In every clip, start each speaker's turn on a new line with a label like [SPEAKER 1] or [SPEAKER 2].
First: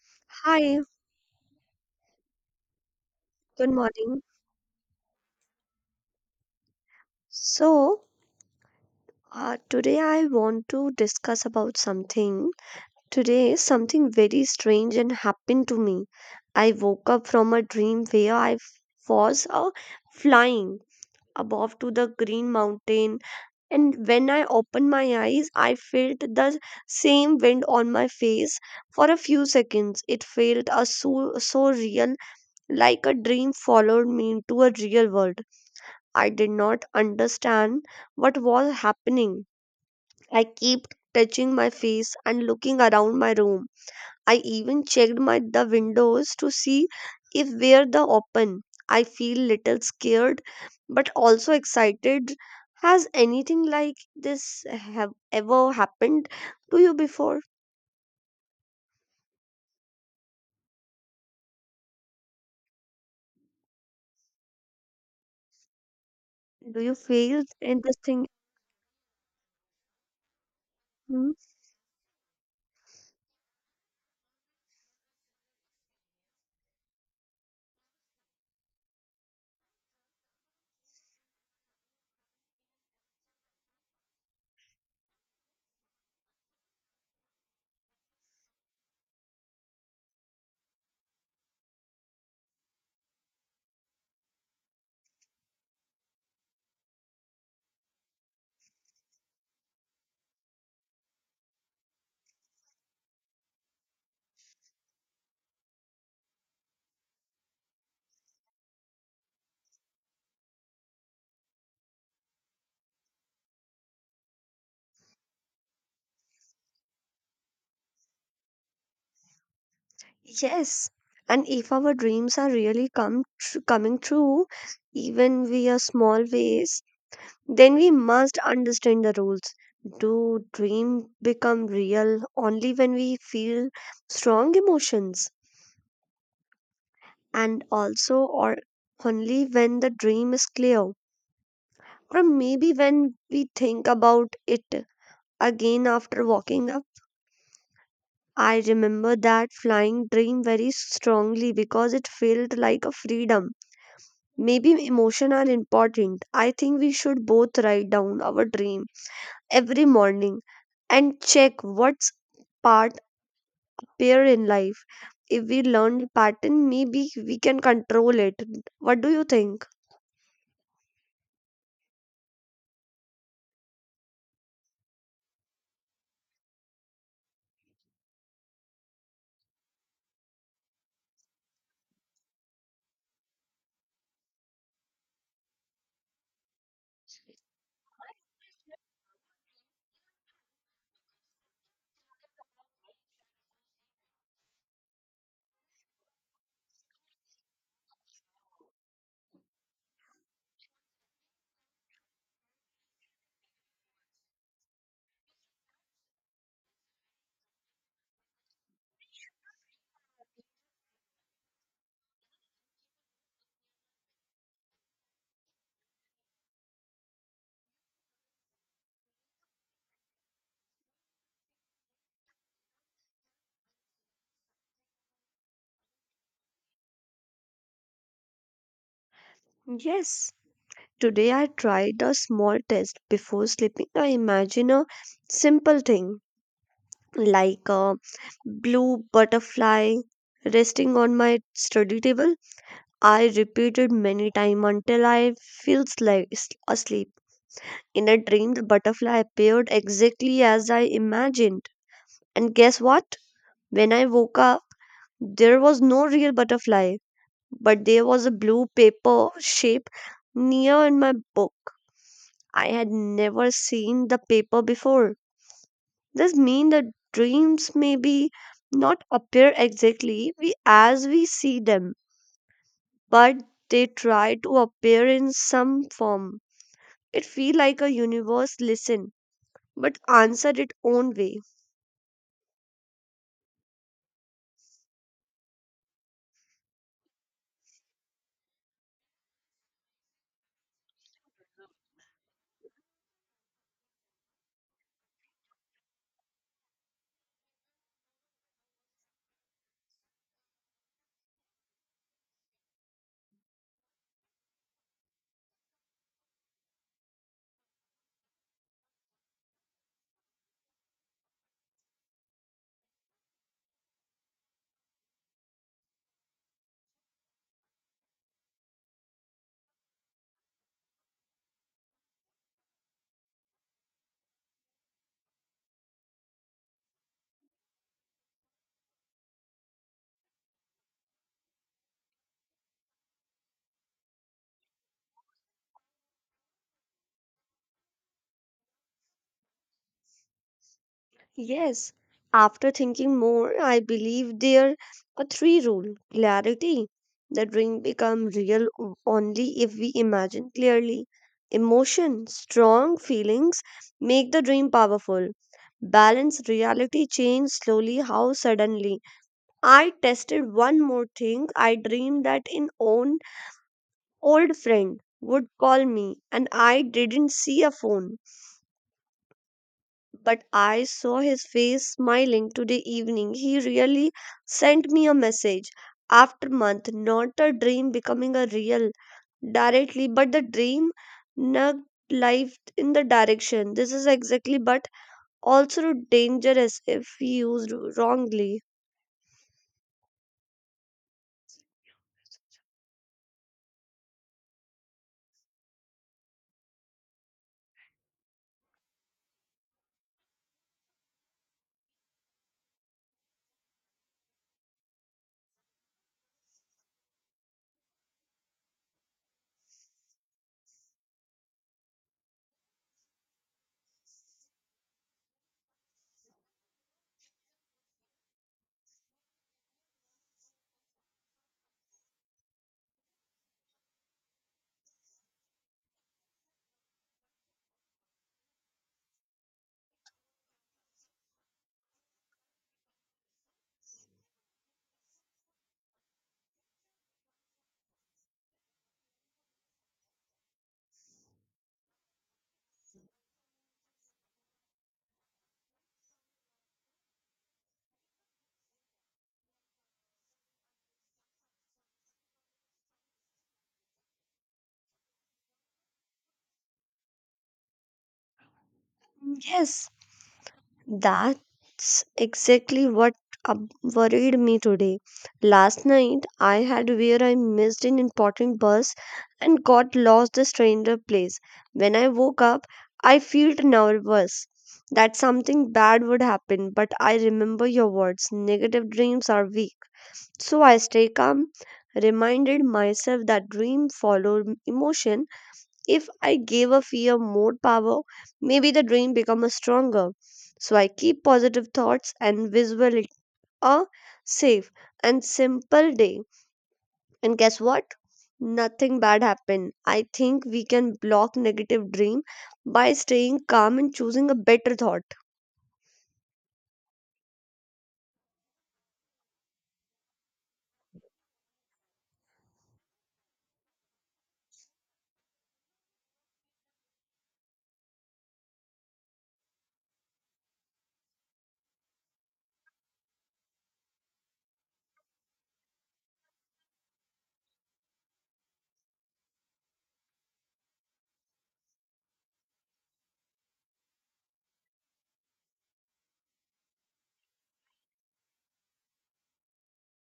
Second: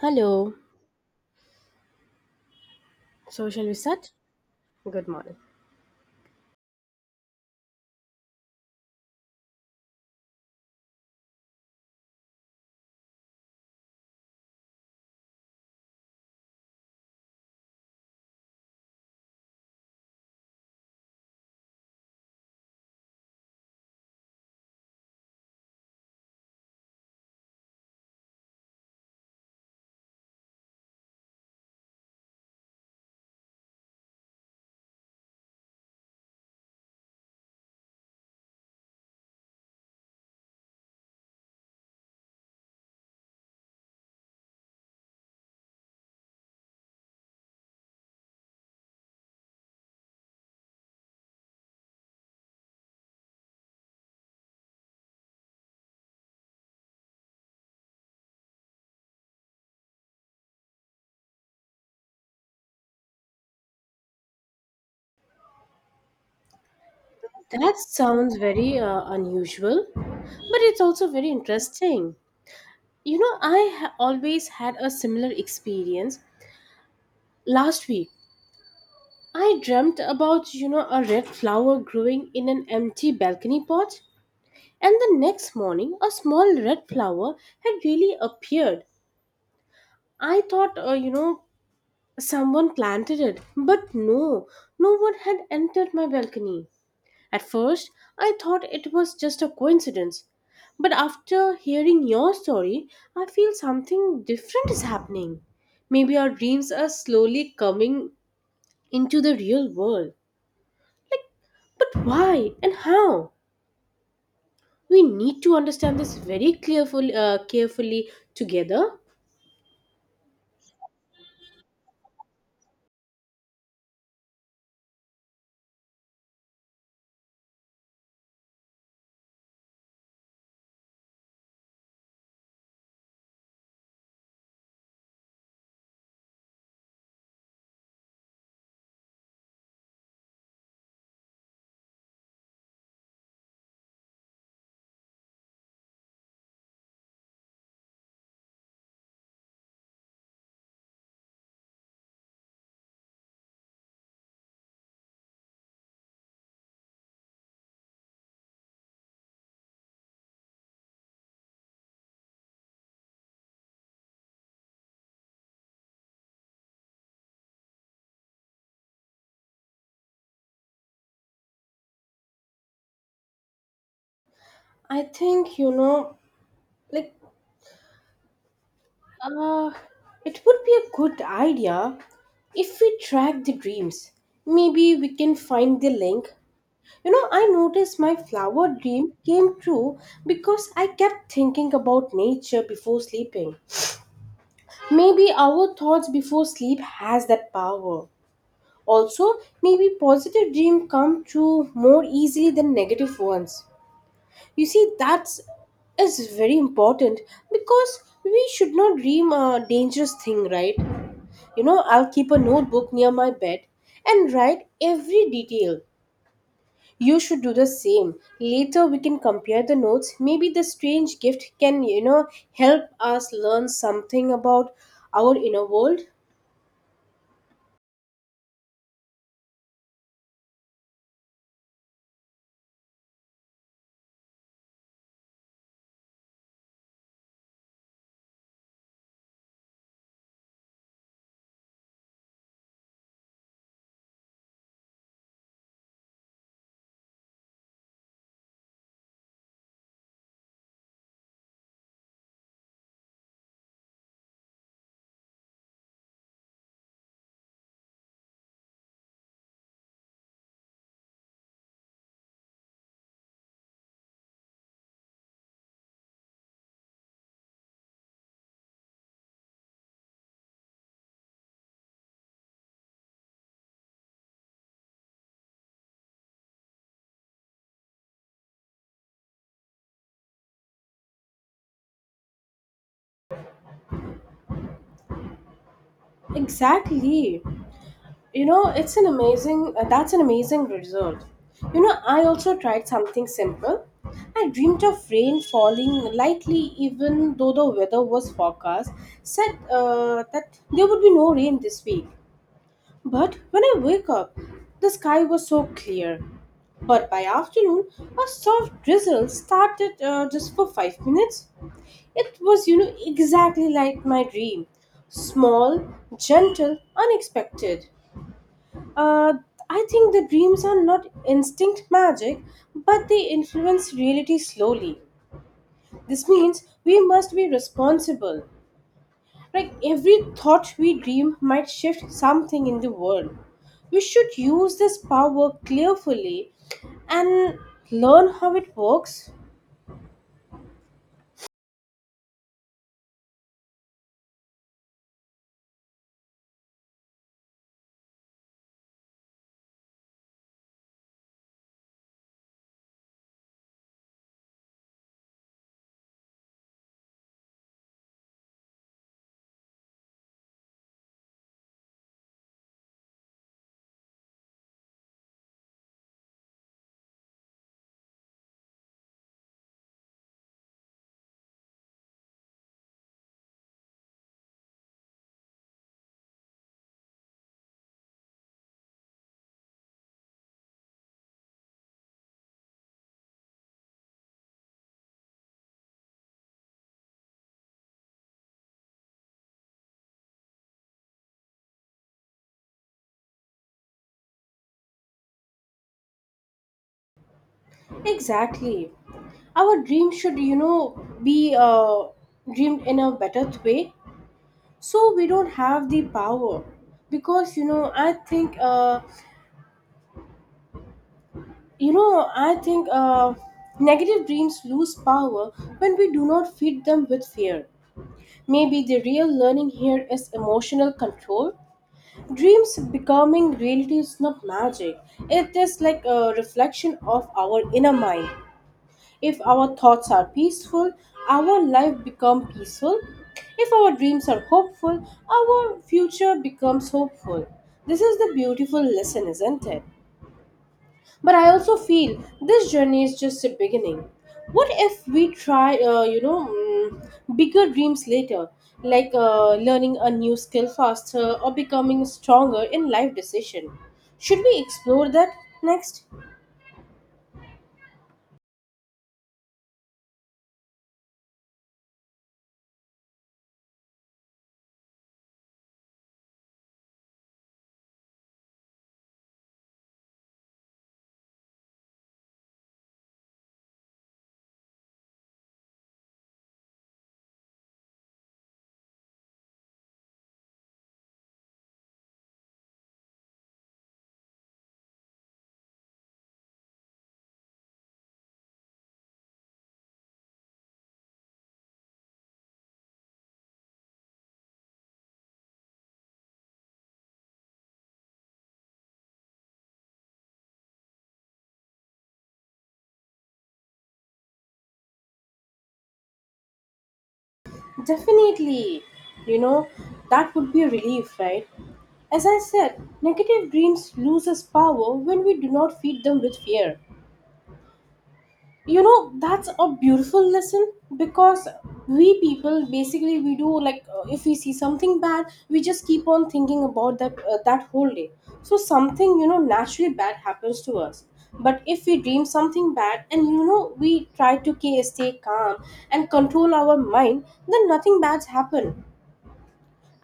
[SPEAKER 1] Hello.
[SPEAKER 2] Hi,
[SPEAKER 1] So, shall
[SPEAKER 2] good
[SPEAKER 1] we start?
[SPEAKER 2] morning.
[SPEAKER 1] Good morning.
[SPEAKER 2] So, Today I want to discuss about something. Today, something very strange and happened to me. I woke up from a dream where I was flying above to the green mountain, and when I opened my eyes, I felt the same wind on my face for a few seconds. It felt so so real, like a dream followed me into a real world. I did not understand what was happening. I kept touching my face and looking around my room. I even checked my the windows to see if were the open. I feel little scared but also excited. Has anything like this have ever happened to you before? Do you feel
[SPEAKER 1] That
[SPEAKER 2] in this thing?
[SPEAKER 1] sounds very unusual, but it's also very
[SPEAKER 2] Hmm?
[SPEAKER 1] interesting. You know, I always had a similar experience. Last week, I dreamt about, a red flower growing in an empty balcony pot, and the next morning, a small red flower had really appeared. I thought, someone planted it, but no, no one had entered my balcony. At first, I thought it was just a coincidence, but after hearing your story, I feel something different is happening. Maybe our dreams are slowly coming into the real world. Like, but why and how? We need to understand this very carefully together.
[SPEAKER 2] Yes. And if our dreams are really coming true, even via small ways, then we must understand the rules. Do dreams become real only when we feel strong emotions? And also, or only when the dream is clear? Or maybe when we think about it again after waking up? I remember that flying dream very strongly because it felt like a freedom. Maybe emotions are important. I think we should both write down our dream every morning and check what's part appear in life. If we learn the pattern, maybe we can control it. What do you think?
[SPEAKER 1] I think like, uh, it would be a good idea if we track the dreams. Maybe we can find the link. I noticed my flower dream came true because I kept thinking about nature before sleeping. Maybe our thoughts before sleep has that power. Also, maybe positive dreams come true more easily than negative ones. You see, that's is very important because we should not dream a dangerous thing, right? I'll keep a notebook near my bed and write every detail. You should do the same. Later we can compare the notes. Maybe the strange gift can, help us learn something about our inner world.
[SPEAKER 2] Yes. Today I tried a small test before sleeping. I imagine a simple thing like a blue butterfly resting on my study table. I repeated many times until I feels like asleep. In a dream, the butterfly appeared exactly as I imagined. And guess what? When I woke up, there was no real butterfly, but there was a blue paper shape near in my book. I had never seen the paper before. This means that dreams maybe not appear exactly we as we see them, but they try to appear in some form. It feel like a universe listen, but answer it own way.
[SPEAKER 1] Exactly. You know, it's an amazing that's an amazing result. I also tried something simple. I dreamed of rain falling lightly even though the weather was forecast, said that there would be no rain this week. But when I wake up, the sky was so clear. But by afternoon, a soft drizzle started just for 5 minutes. It was, exactly like my dream. Small, gentle, unexpected. Uh, I think the dreams are not instinct magic, but they influence reality slowly. This means we must be responsible. Like every thought we dream might shift something in the world. We should use this power carefully and learn how it works.
[SPEAKER 2] Yes, after thinking more, I believe there are three rule clarity. The dream become real only if we imagine clearly. Emotion, strong feelings make the dream powerful. Balance, reality change slowly. How suddenly? I tested one more thing. I dreamed that an own old friend would call me, and I didn't see a phone, but I saw his face smiling today evening. He really sent me a message after month, not a dream becoming a real directly, but the dream nugged life in the direction. This is exactly, but also dangerous if used wrongly.
[SPEAKER 1] Exactly. Our dream should, be dreamed in a better way. So we don't have the power because you know I think you know I think negative dreams lose power when we do not feed them with fear. Maybe the real learning here is emotional control. Dreams becoming reality is not magic. It is like a reflection of our inner mind. If our thoughts are peaceful, our life becomes peaceful. If our dreams are hopeful, our future becomes hopeful. This is the beautiful lesson, isn't it? But I also feel this journey is just a beginning. What if we try, bigger dreams later, like learning a new skill faster or becoming stronger in life decision? Should we explore that next?
[SPEAKER 2] Yes, that's exactly what worried me today. Last night I had where I missed an important bus and got lost a stranger place. When I woke up, I felt nervous that something bad would happen, but I remember your words negative dreams are weak. So I stay calm, reminded myself that dream follow emotion if I gave a fear more power, maybe the dream becomes stronger. So I keep positive thoughts and visualize a safe and simple day. And guess what? Nothing bad happened. I think we can block negative dream by staying calm and choosing a better thought.
[SPEAKER 1] Definitely, you know, that would be a relief, right? As I said, negative dreams lose us power when we do not feed them with fear. That's a beautiful lesson because we people basically we do like if we see something bad we just keep on thinking about that whole day. So something naturally bad happens to us. But if we dream something bad and we try to stay calm and control our mind, then nothing bad's happen.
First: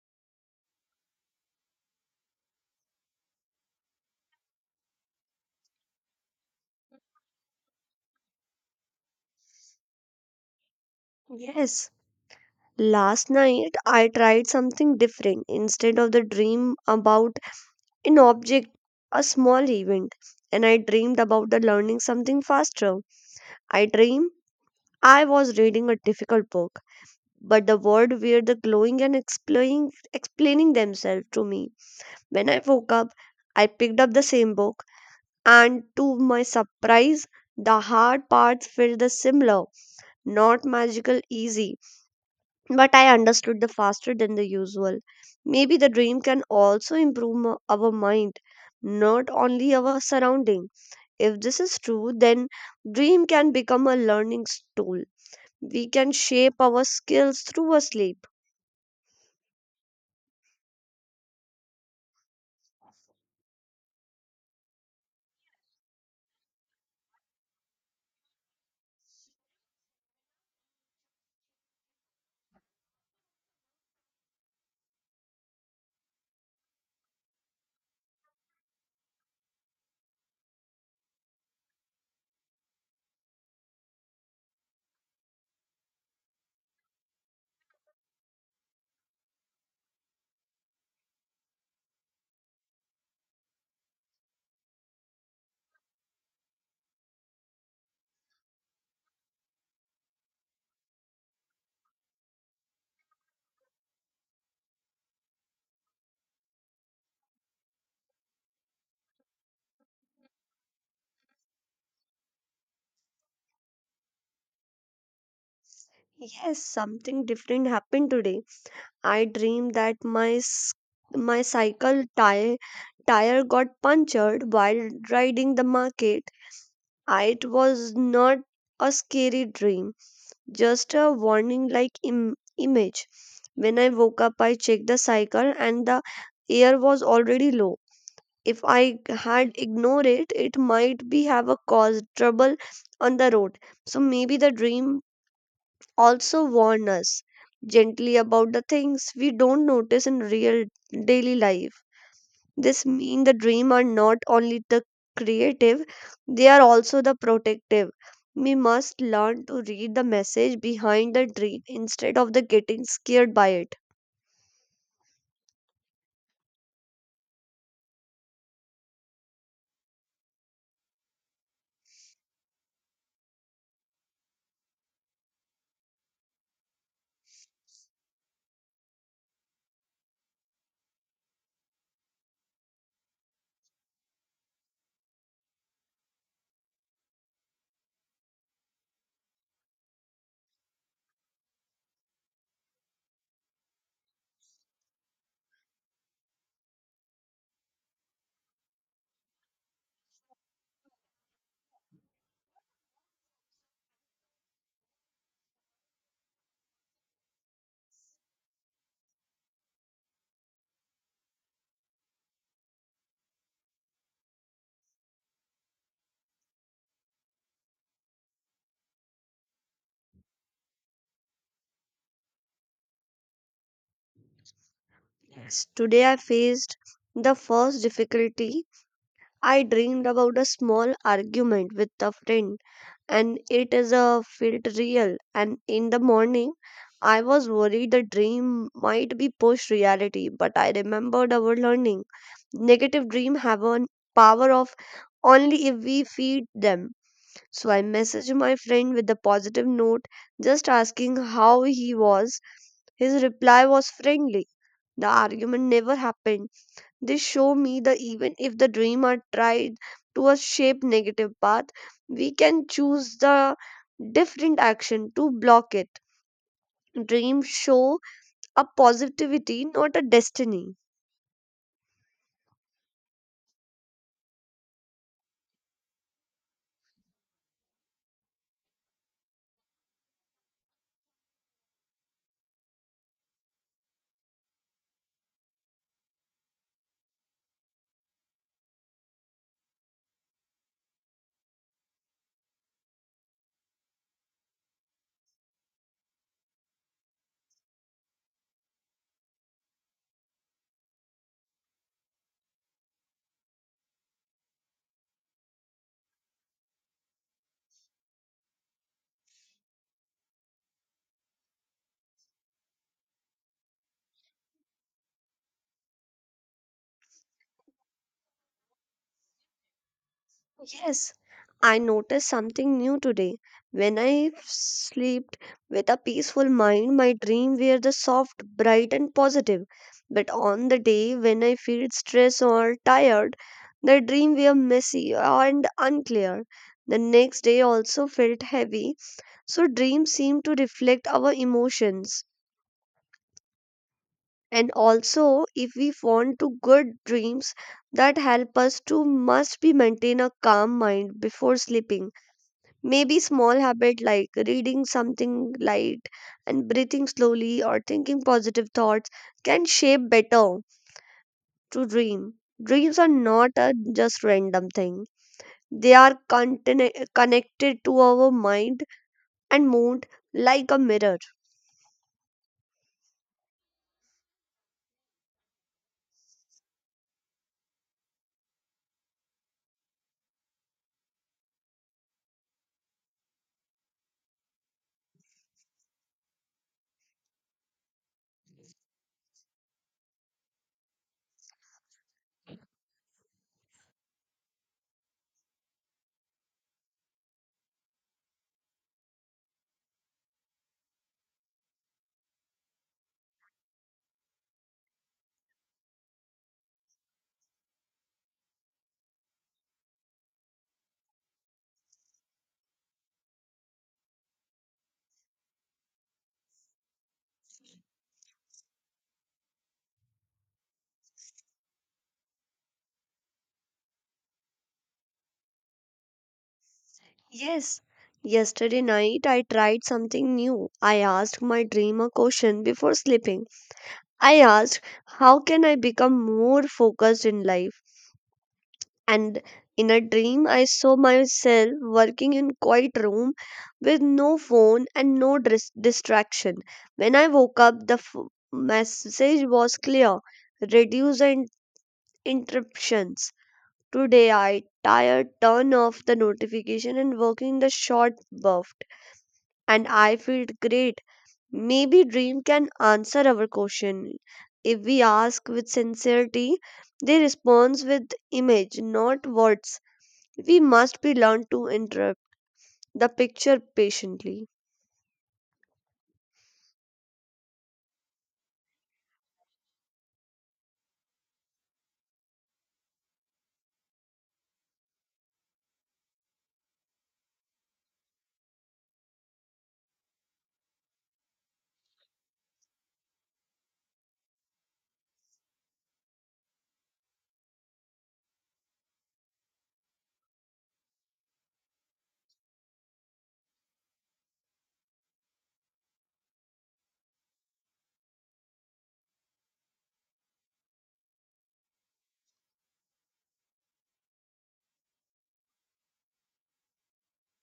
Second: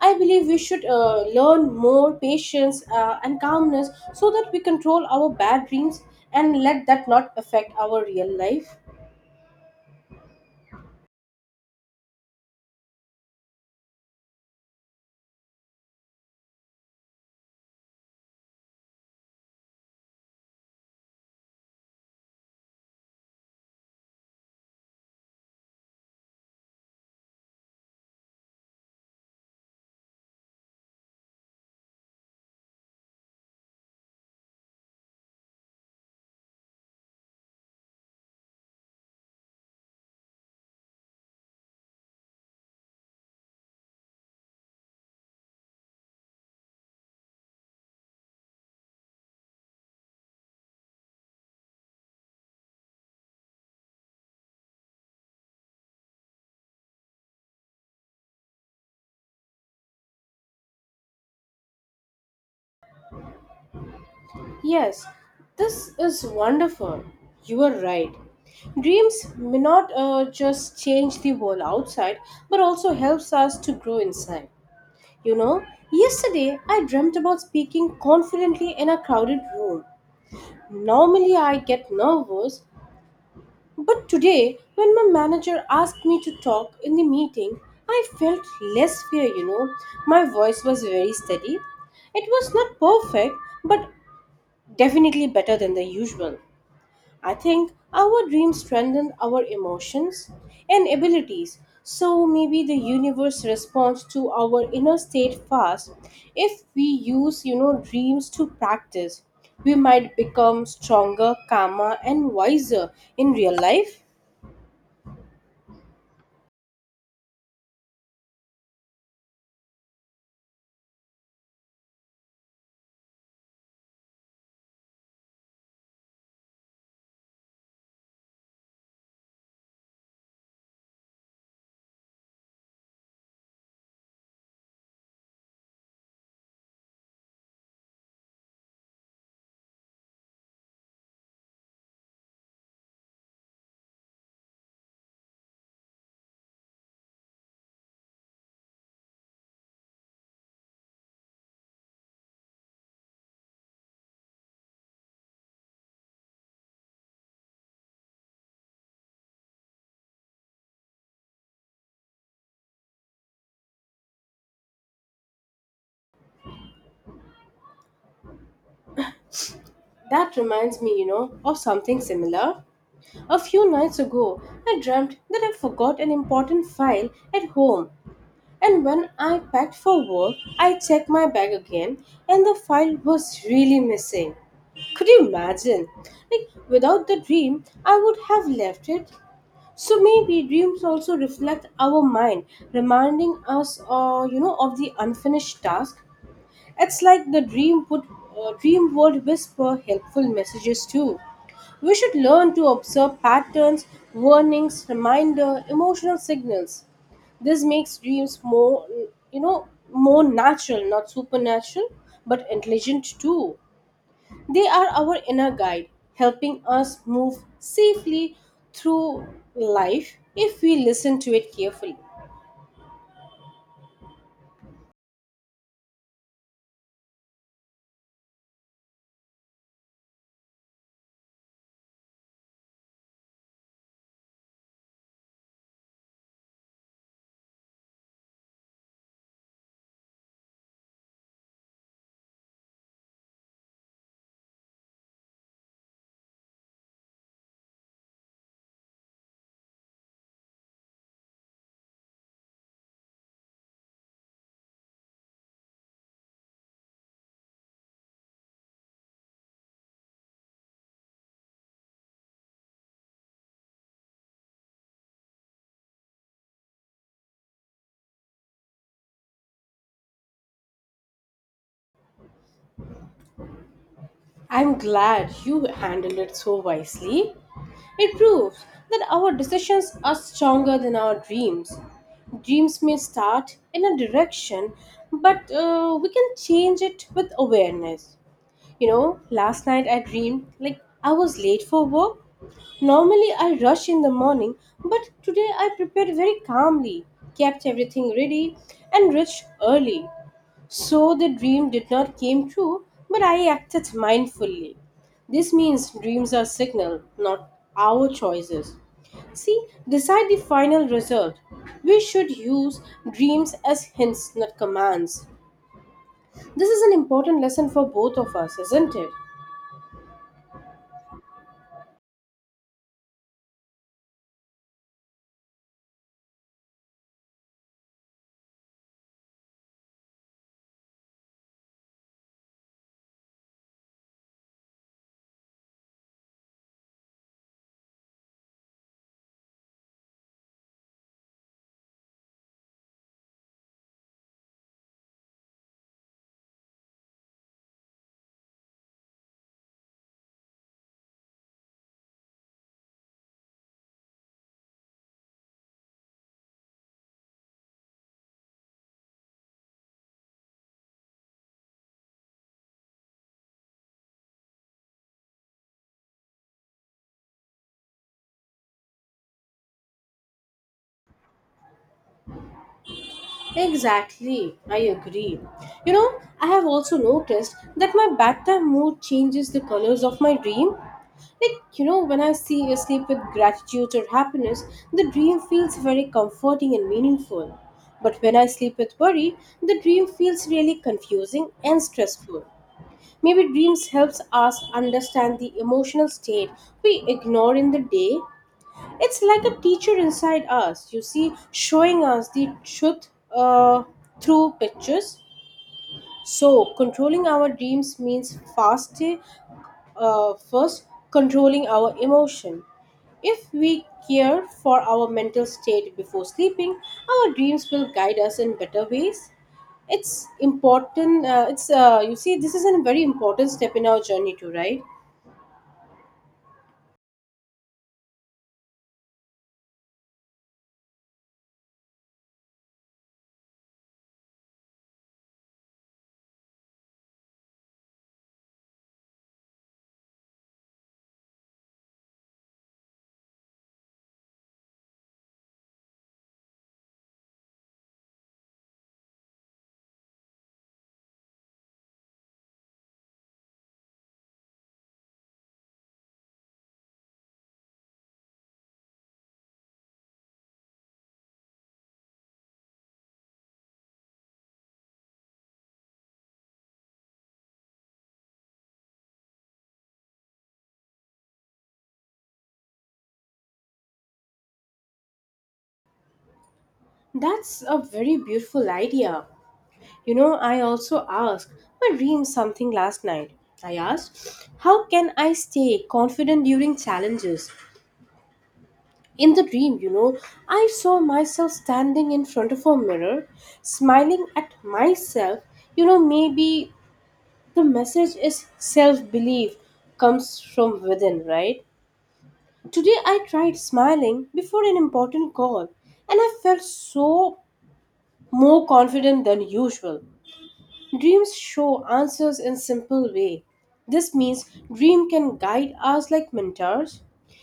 [SPEAKER 1] I believe we should learn more patience and calmness so that we control our bad dreams and let that not affect our real life.
[SPEAKER 2] Yes. Last night I tried something different. Instead of the dream about an object, a small event, and I dreamed about the learning something faster. I dream I was reading a difficult book, but the words were the glowing and explaining themselves to me. When I woke up, I picked up the same book, and to my surprise, the hard parts felt the similar, not magical easy, but I understood the faster than the usual. Maybe the dream can also improve our mind, not only our surrounding. If this is true, then dream can become a learning tool. We can shape our skills through our sleep.
[SPEAKER 1] Yes, this is wonderful. You are right. Dreams may not just change the world outside, but also helps us to grow inside. You know, yesterday I dreamt about speaking confidently in a crowded room. Normally I get nervous, but today when my manager asked me to talk in the meeting, I felt less fear. My voice was very steady. It was not perfect, but definitely better than the usual. I think our dreams strengthen our emotions and abilities. So maybe the universe responds to our inner state fast. If we use, dreams to practice, we might become stronger, calmer, and wiser in real life.
[SPEAKER 2] Yes, something different happened today. I dreamed that my cycle tire got punctured while riding the market. I, it was not a scary dream, just a warning like image. When I woke up, I checked the cycle and the air was already low. If I had ignored it it might be have a caused trouble on the road. So maybe the dream also warn us gently about the things we don't notice in real daily life. This mean the dream are not only the creative, they are also the protective. We must learn to read the message behind the dream instead of the getting scared by it.
[SPEAKER 1] That reminds me, of something similar. A few nights ago, I dreamt that I forgot an important file at home, and when I packed for work, I checked my bag again and the file was really missing. Could you imagine? Like, without the dream, I would have left it. So maybe dreams also reflect our mind, reminding us, of the unfinished task. It's like the dream would whisper helpful messages too. We should learn to observe patterns, warnings, reminder, emotional signals. This makes dreams more natural, not supernatural, but intelligent too. They are our inner guide, helping us move safely through life if we listen to it carefully.
[SPEAKER 2] Yes, today I faced the first difficulty. I dreamed about a small argument with a friend, and it is a felt real. And in the morning, I was worried the dream might be post reality, but I remembered our learning. Negative dream have a power of only if we feed them. So I messaged my friend with a positive note, just asking how he was. His reply was friendly. The argument never happened. They show me that even if the dream are tried to a shape negative path, we can choose the different action to block it. Dreams show a positivity, not a destiny.
[SPEAKER 1] I'm glad you handled it so wisely. It proves that our decisions are stronger than our dreams. Dreams may start in a direction, but we can change it with awareness. You know, last night I dreamed like I was late for work. Normally I rush in the morning, but today I prepared very calmly, kept everything ready, and reached early. So the dream did not came true, but I acted mindfully. This means dreams are signal, not our choices. See, decide the final result. We should use dreams as hints, not commands. This is an important lesson for both of us, isn't it?
[SPEAKER 2] Yes, I noticed something new today. When I slept with a peaceful mind, my dreams were the soft, bright, and positive. But on the day when I feel stressed or tired, the dream were messy and unclear. The next day also felt heavy. So dreams seem to reflect our emotions. And also, if we want to good dreams that help us to must be maintain a calm mind before sleeping. Maybe small habit like reading something light and breathing slowly or thinking positive thoughts can shape better to dream. Dreams are not a just random thing. They are connected to our mind and mood like a mirror.
[SPEAKER 1] Exactly, I agree. I have also noticed that my bedtime mood changes the colors of my dream. Like, when I see you sleep with gratitude or happiness, the dream feels very comforting and meaningful. But when I sleep with worry, the dream feels really confusing and stressful. Maybe dreams helps us understand the emotional state we ignore in the day. It's like a teacher inside us, you see, showing us the truth uh, through pictures. So, controlling our dreams means faster first controlling our emotion. If we care for our mental state before sleeping, our dreams will guide us in better ways. It's important it's you see, this is a very important step in our journey too, right?
[SPEAKER 2] Yes, yesterday night I tried something new. I asked my dream a question before sleeping. I asked, how can I become more focused in life? And in a dream, I saw myself working in quiet room with no phone and no distraction. When I woke up, the message was clear: reduce and interruptions. Today, I tired, turn off the notification and working the short buff, and I feel great. Maybe dream can answer our question if we ask with sincerity. They respond with image, not words. We must be learned to interrupt the picture patiently.
[SPEAKER 1] That's a very beautiful idea. I also asked my dream something last night. I asked, how can I stay confident during challenges? In the dream, I saw myself standing in front of a mirror, smiling at myself. Maybe the message is self belief comes from within, right? Today, I tried smiling before an important call and I felt so more confident than usual. Dreams show answers in simple way. This means dream can guide us like mentors.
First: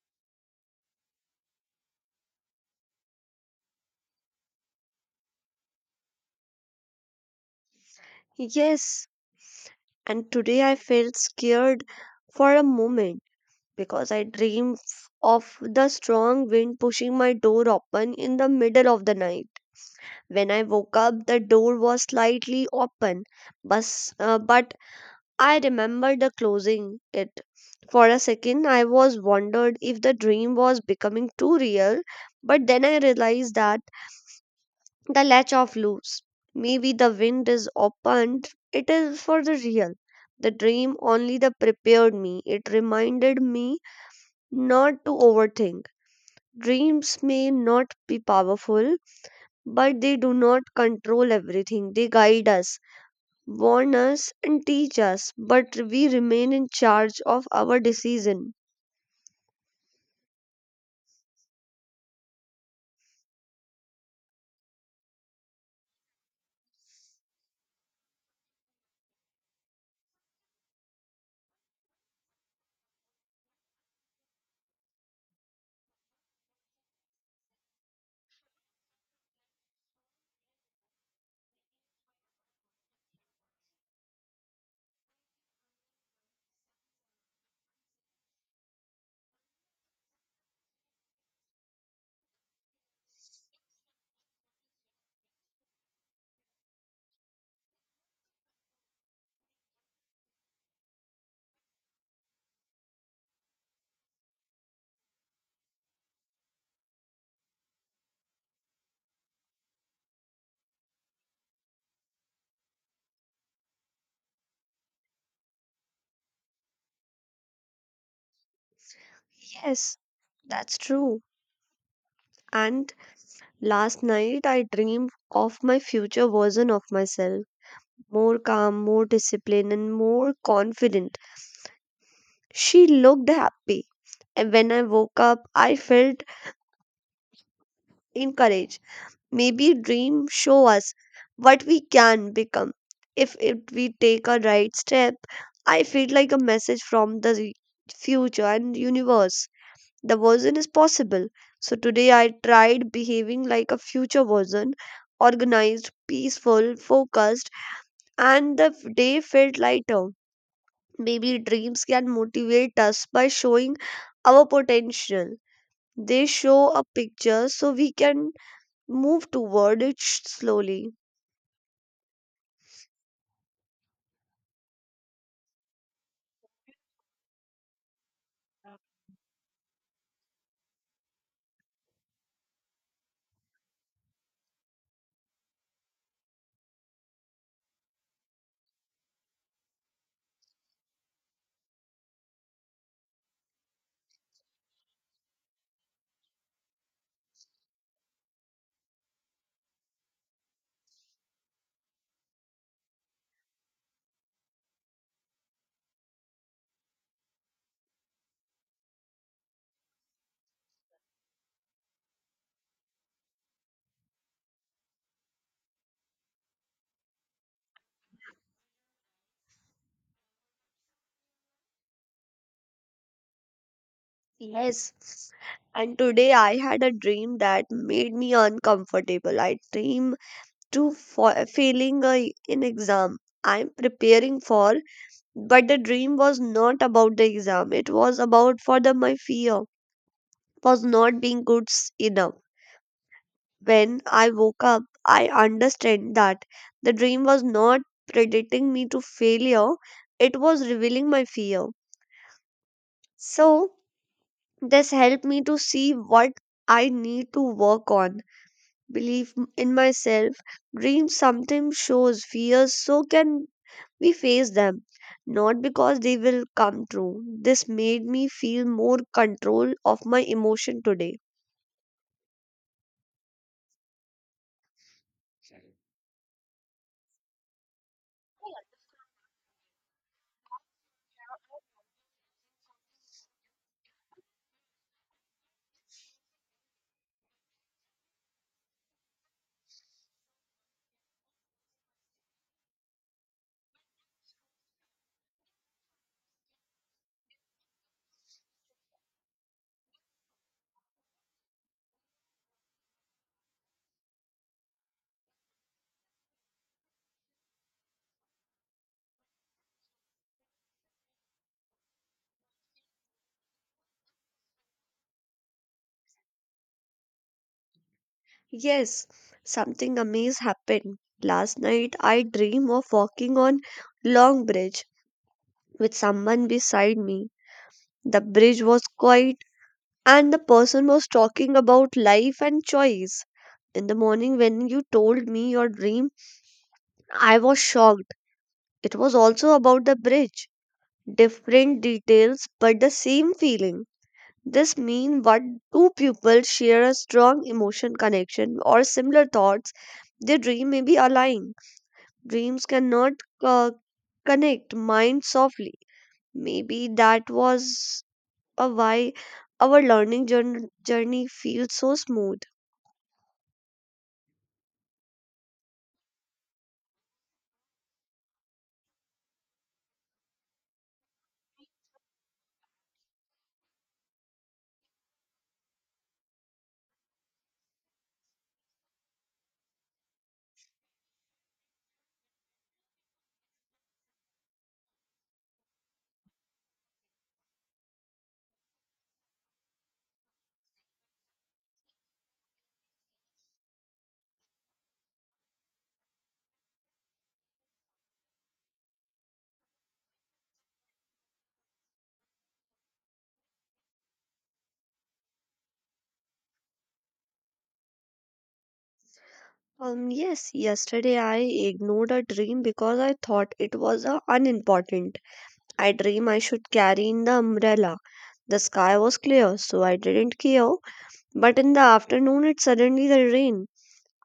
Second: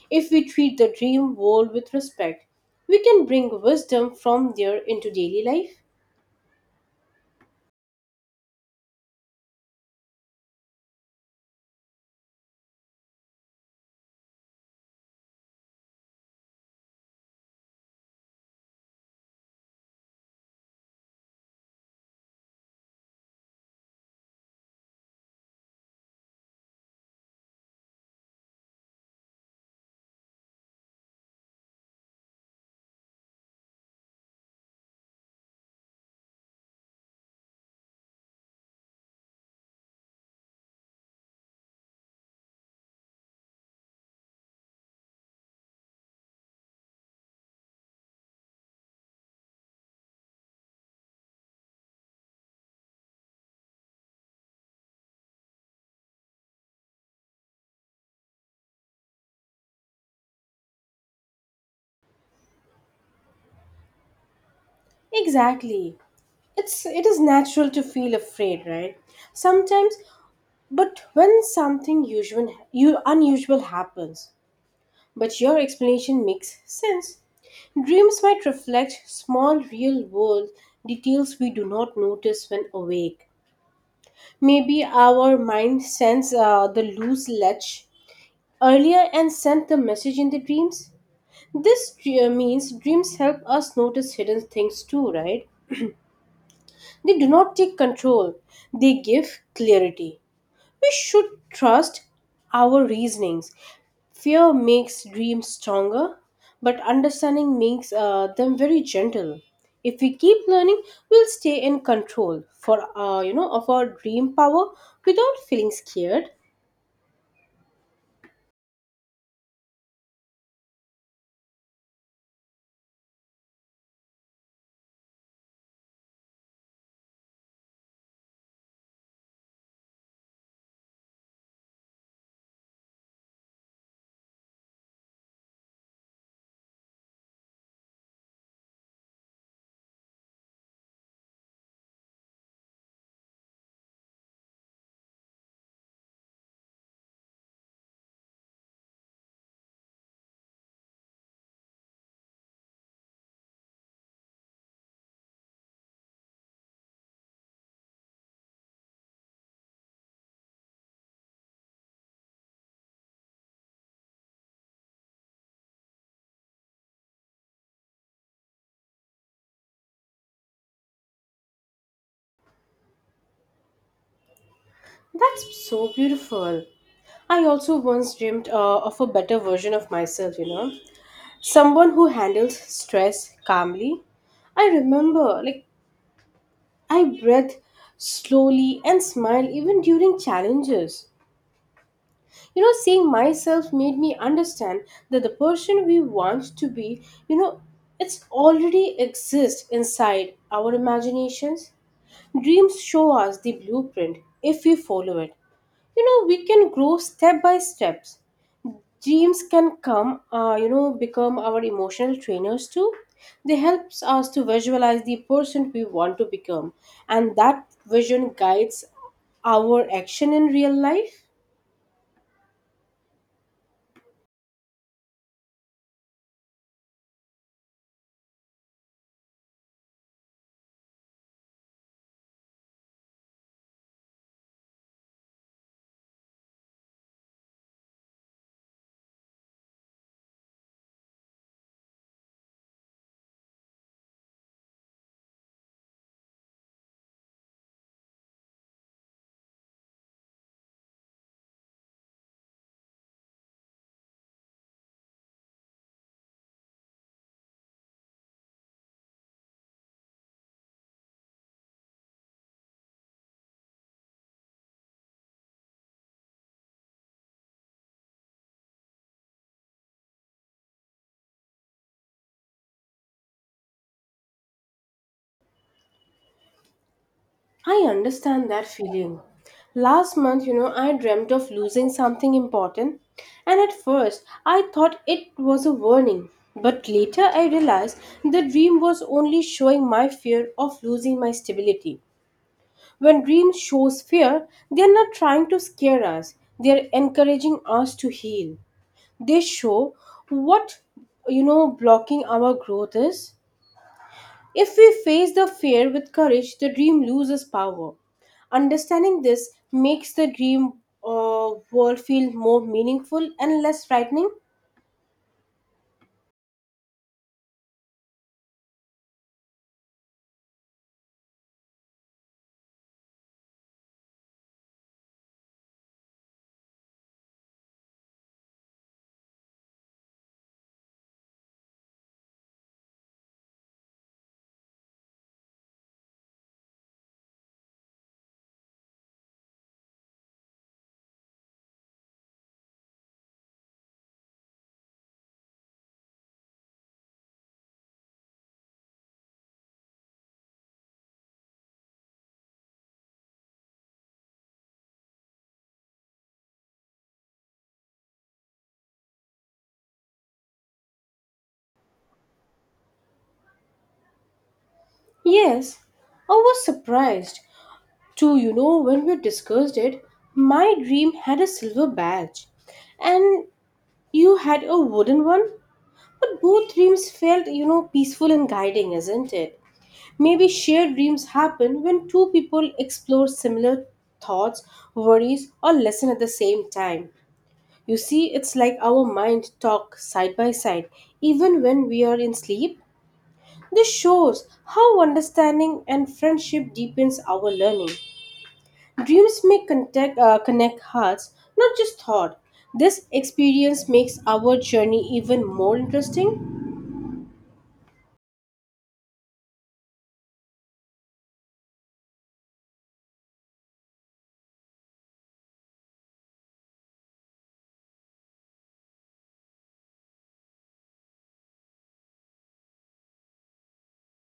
[SPEAKER 1] If we treat the dream world with respect, we can bring wisdom from there into daily life.
[SPEAKER 2] Yes, and today I felt scared for a moment because I dreamed of the strong wind pushing my door open in the middle of the night. When I woke up, the door was slightly open, but, but I remembered the closing it. For a second, I was wondered if the dream was becoming too real, but then I realized that the latch of loose. Maybe the wind is opened. It is for the real. The dream only the prepared me. It reminded me not to overthink. Dreams may not be powerful, but they do not control everything. They guide us, warn us, and teach us, but we remain in charge of our decision.
[SPEAKER 1] Exactly. It is natural to feel afraid, right? Sometimes, but when something usual you unusual happens, but your explanation makes sense. Dreams might reflect small real world details we do not notice when awake. Maybe our mind sends the loose ledge earlier and sent the message in the dreams. This means dreams help us notice hidden things too, right? They do not take control, they give clarity. We should trust our reasonings. Fear makes dreams stronger, but understanding makes them very gentle. If we keep learning, we'll stay in control for of our dream power without feeling scared.
[SPEAKER 2] Yes, that's true. And last night I dreamed of my future version of myself, more calm, more disciplined, and more confident. She looked happy. And when I woke up, I felt encouraged. Maybe dreams show us what we can become if we take a right step. I feel like a message from the future and universe. The version is possible. So today I tried behaving like a future version, organized, peaceful, focused, and the day felt lighter. Maybe dreams can motivate us by showing our potential. They show a picture so we can move toward it slowly.
[SPEAKER 1] That's so beautiful. I also once dreamed of a better version of myself, someone who handles stress calmly. I remember, like, I breathe slowly and smile even during challenges. Seeing myself made me understand that the person we want to be, it's already exists inside our imaginations. Dreams show us the blueprint if we follow it. We can grow step by steps. Dreams can become our emotional trainers too. They helps us to visualize the person we want to become, and that vision guides our action in real life.
[SPEAKER 2] Yes. And today I had a dream that made me uncomfortable. I dream to failing a, an exam. I'm preparing for, but the dream was not about the exam. It was about for the my fear was not being good enough. When I woke up, I understand that the dream was not predicting me to failure, it was revealing my fear. So, this helped me to see what I need to work on, believe in myself. Dreams sometimes shows fears, so can we face them, not because they will come true. This made me feel more control of my emotion today.
[SPEAKER 1] I understand that feeling. Last month, I dreamt of losing something important, and at first I thought it was a warning. But later I realized the dream was only showing my fear of losing my stability. When dreams shows fear, they are not trying to scare us. They are encouraging us to heal. They show what blocking our growth is. If we face the fear with courage, the dream loses power. Understanding this makes the dream world feel more meaningful and less frightening.
[SPEAKER 2] Yes, something amazing happened. Last night I dream of walking on long bridge with someone beside me. The bridge was quiet and the person was talking about life and choice. In the morning when you told me your dream, I was shocked. It was also about the bridge. Different details but the same feeling. This means what two people share a strong emotion connection or similar thoughts, their dream may be aligned. Dreams cannot uh, connect minds softly. Maybe that was a why our learning journey feels so smooth.
[SPEAKER 1] Yes, I was surprised to when we discussed it, my dream had a silver badge. And you had a wooden one, but both dreams felt, peaceful and guiding, isn't it? Maybe shared dreams happen when two people explore similar thoughts, worries, or lesson at the same time. You see, it's like our mind talk side by side, even when we are in sleep. This shows how understanding and friendship deepens our learning. Dreams may connect hearts, not just thought. This experience makes our journey even more interesting.
[SPEAKER 2] Yes, yesterday I ignored a dream because I thought it was unimportant. I dream I should carry in the umbrella. The sky was clear, so I didn't care. But in the afternoon, it suddenly the rain.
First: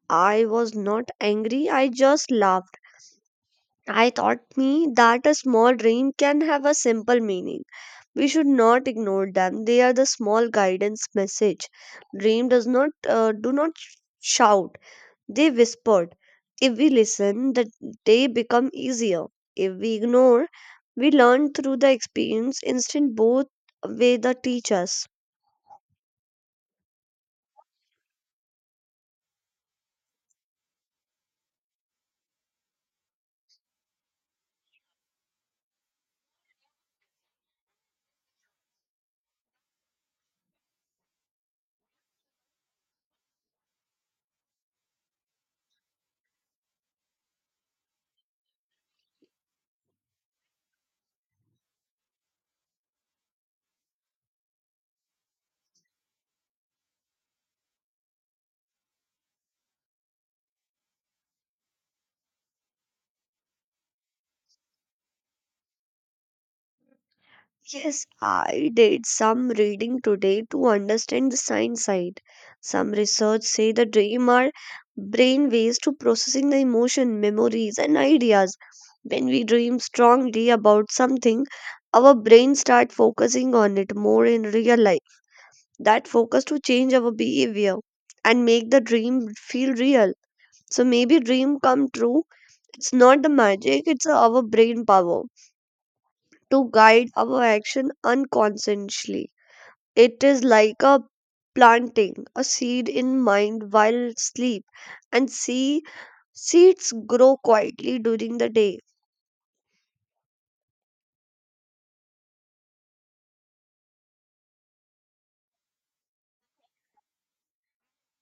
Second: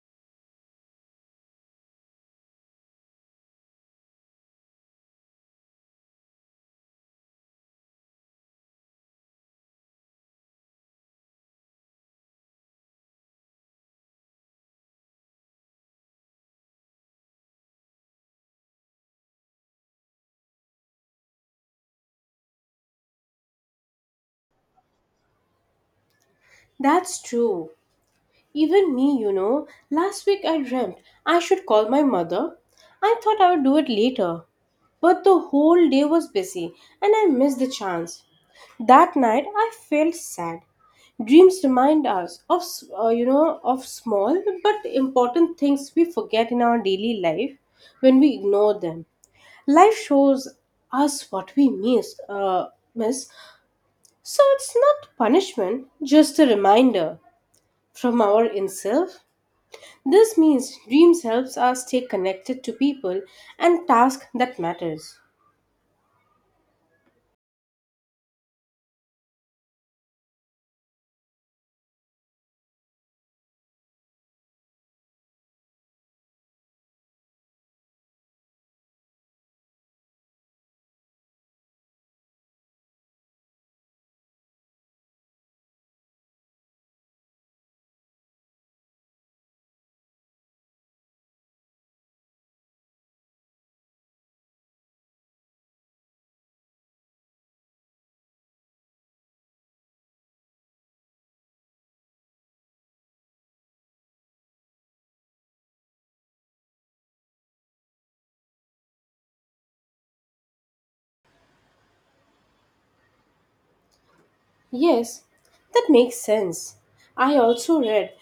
[SPEAKER 2] I was not angry, I just laughed. I thought me that a small dream can have a simple meaning. We should not ignore them. They are the small guidance message. Dream does not do not shout, they whispered. If we listen, the day become easier. If we ignore, we learn through the experience. Instant both way the teach us.
[SPEAKER 1] That's true. Even me, last week I dreamt I should call my mother. I thought I would do it later. But the whole day was busy and I missed the chance. That night I felt sad. Dreams remind us of of small but important things we forget in our daily life when we ignore them. Life shows us what we miss. So it's not punishment, just a reminder from our in self. This means dreams helps us stay connected to people and task that matters.
[SPEAKER 2] Yes, I did some reading today to understand the science side. Some research say the dream are brain ways to processing the emotion, memories, and ideas. When we dream strongly about something, our brain start focusing on it more in real life. That focus to change our behavior and make the dream feel real. So maybe dream come true. It's not the magic, it's our brain power to guide our action unconsciously. It is like a planting a seed in mind while sleep, and see seeds grow quietly during the day.
[SPEAKER 1] Yes, that makes sense. I also read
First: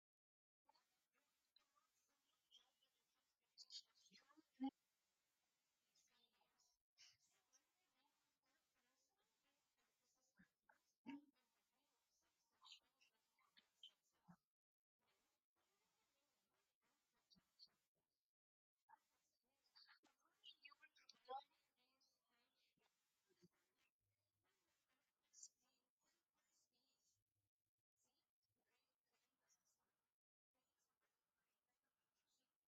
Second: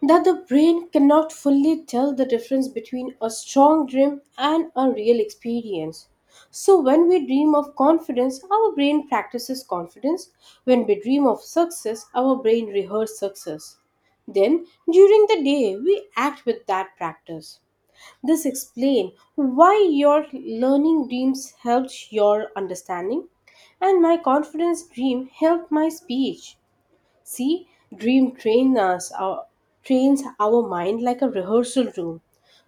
[SPEAKER 1] that the brain cannot fully tell the difference between a strong dream and a real experience. So, when we dream of confidence, our brain practices confidence. When we dream of success, our brain rehearses success. Then, during the day, we act with that practice. This explains why your learning dreams helped your understanding and my confidence dream helped my speech. See, dream trains our mind like a rehearsal room.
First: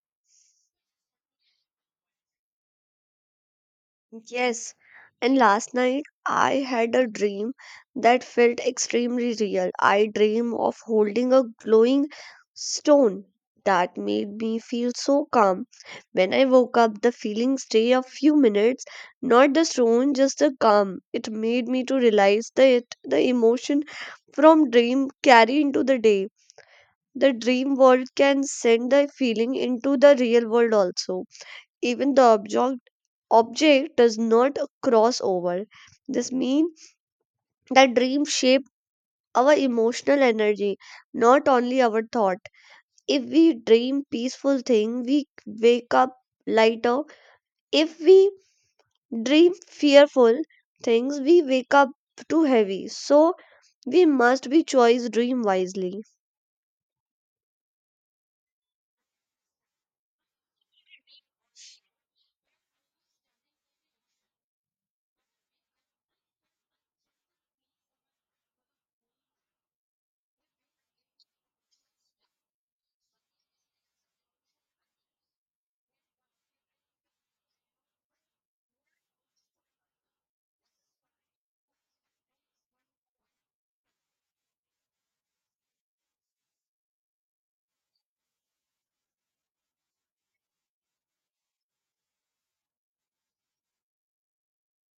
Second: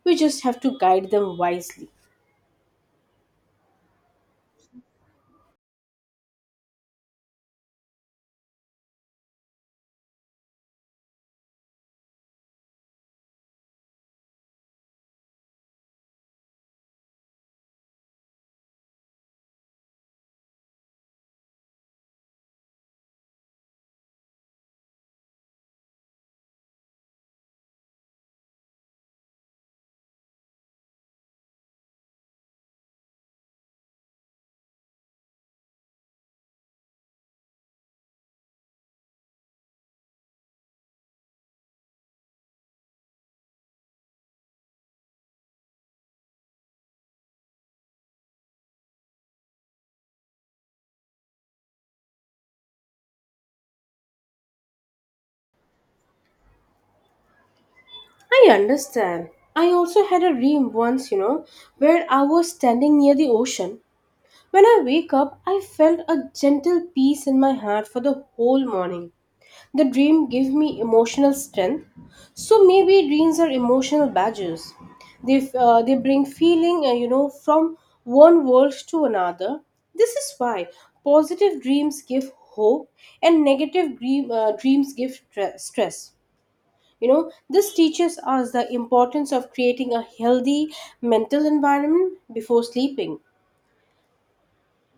[SPEAKER 1] We just have to guide them wisely.
[SPEAKER 2] Yes, and last night I had a dream that felt extremely real. I dream of holding a glowing stone that made me feel so calm. When I woke up, the feeling stayed a few minutes, not the stone, just the calm. It made me to realize that the emotion from dream carry into the day. The dream world can send the feeling into the real world also. Even the object does not cross over. This means that dreams shape our emotional energy, not only our thought. If we dream peaceful thing, we wake up lighter. If we dream fearful things, we wake up too heavy. So we must be choice dream wisely.
[SPEAKER 1] I understand. I also had a dream once, where I was standing near the ocean. When I wake up, I felt a gentle peace in my heart for the whole morning. The dream give me emotional strength. So maybe dreams are emotional badges. They bring feeling, from one world to another. This is why positive dreams give hope and negative dreams give stress. This teaches us the importance of creating a healthy mental environment before sleeping.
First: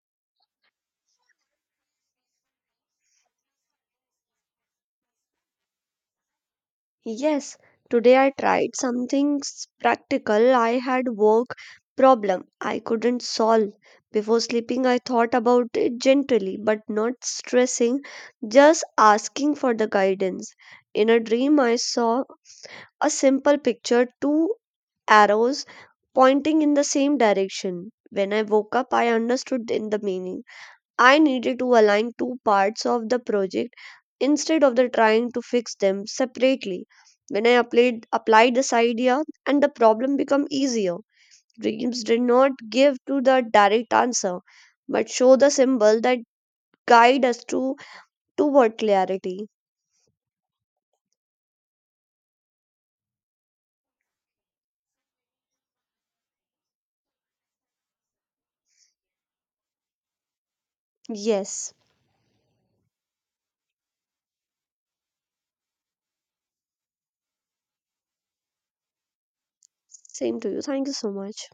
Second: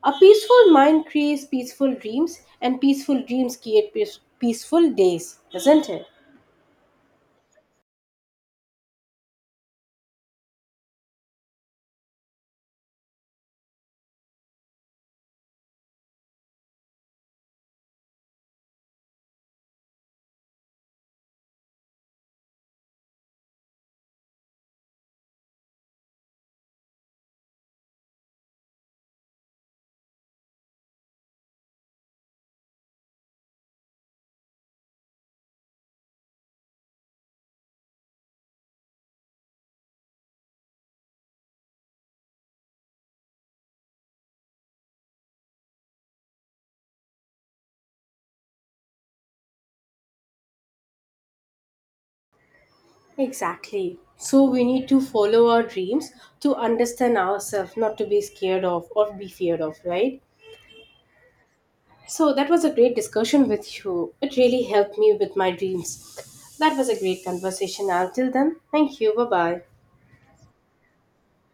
[SPEAKER 1] A peaceful mind creates peaceful dreams, and peaceful dreams create peaceful days, isn't it?
[SPEAKER 2] Yes, today I tried something practical. I had work problem I couldn't solve. Before sleeping I thought about it gently but not stressing, just asking for the guidance. In a dream I saw a simple picture, two arrows pointing in the same direction. When I woke up I understood in the meaning. I needed to align two parts of the project instead of the trying to fix them separately. When I applied this idea and the problem became easier. Dreams did not give to the direct answer, but show the symbol that guide us to toward clarity.
[SPEAKER 1] Exactly. So we need to follow our dreams to understand ourselves, not to be scared of or be feared of, right?
[SPEAKER 2] Yes.
[SPEAKER 1] So that was a great discussion with you. It really helped me with my dreams. That was a great conversation. Until then, thank you. Bye bye.
[SPEAKER 2] Same to you. Thank you so much.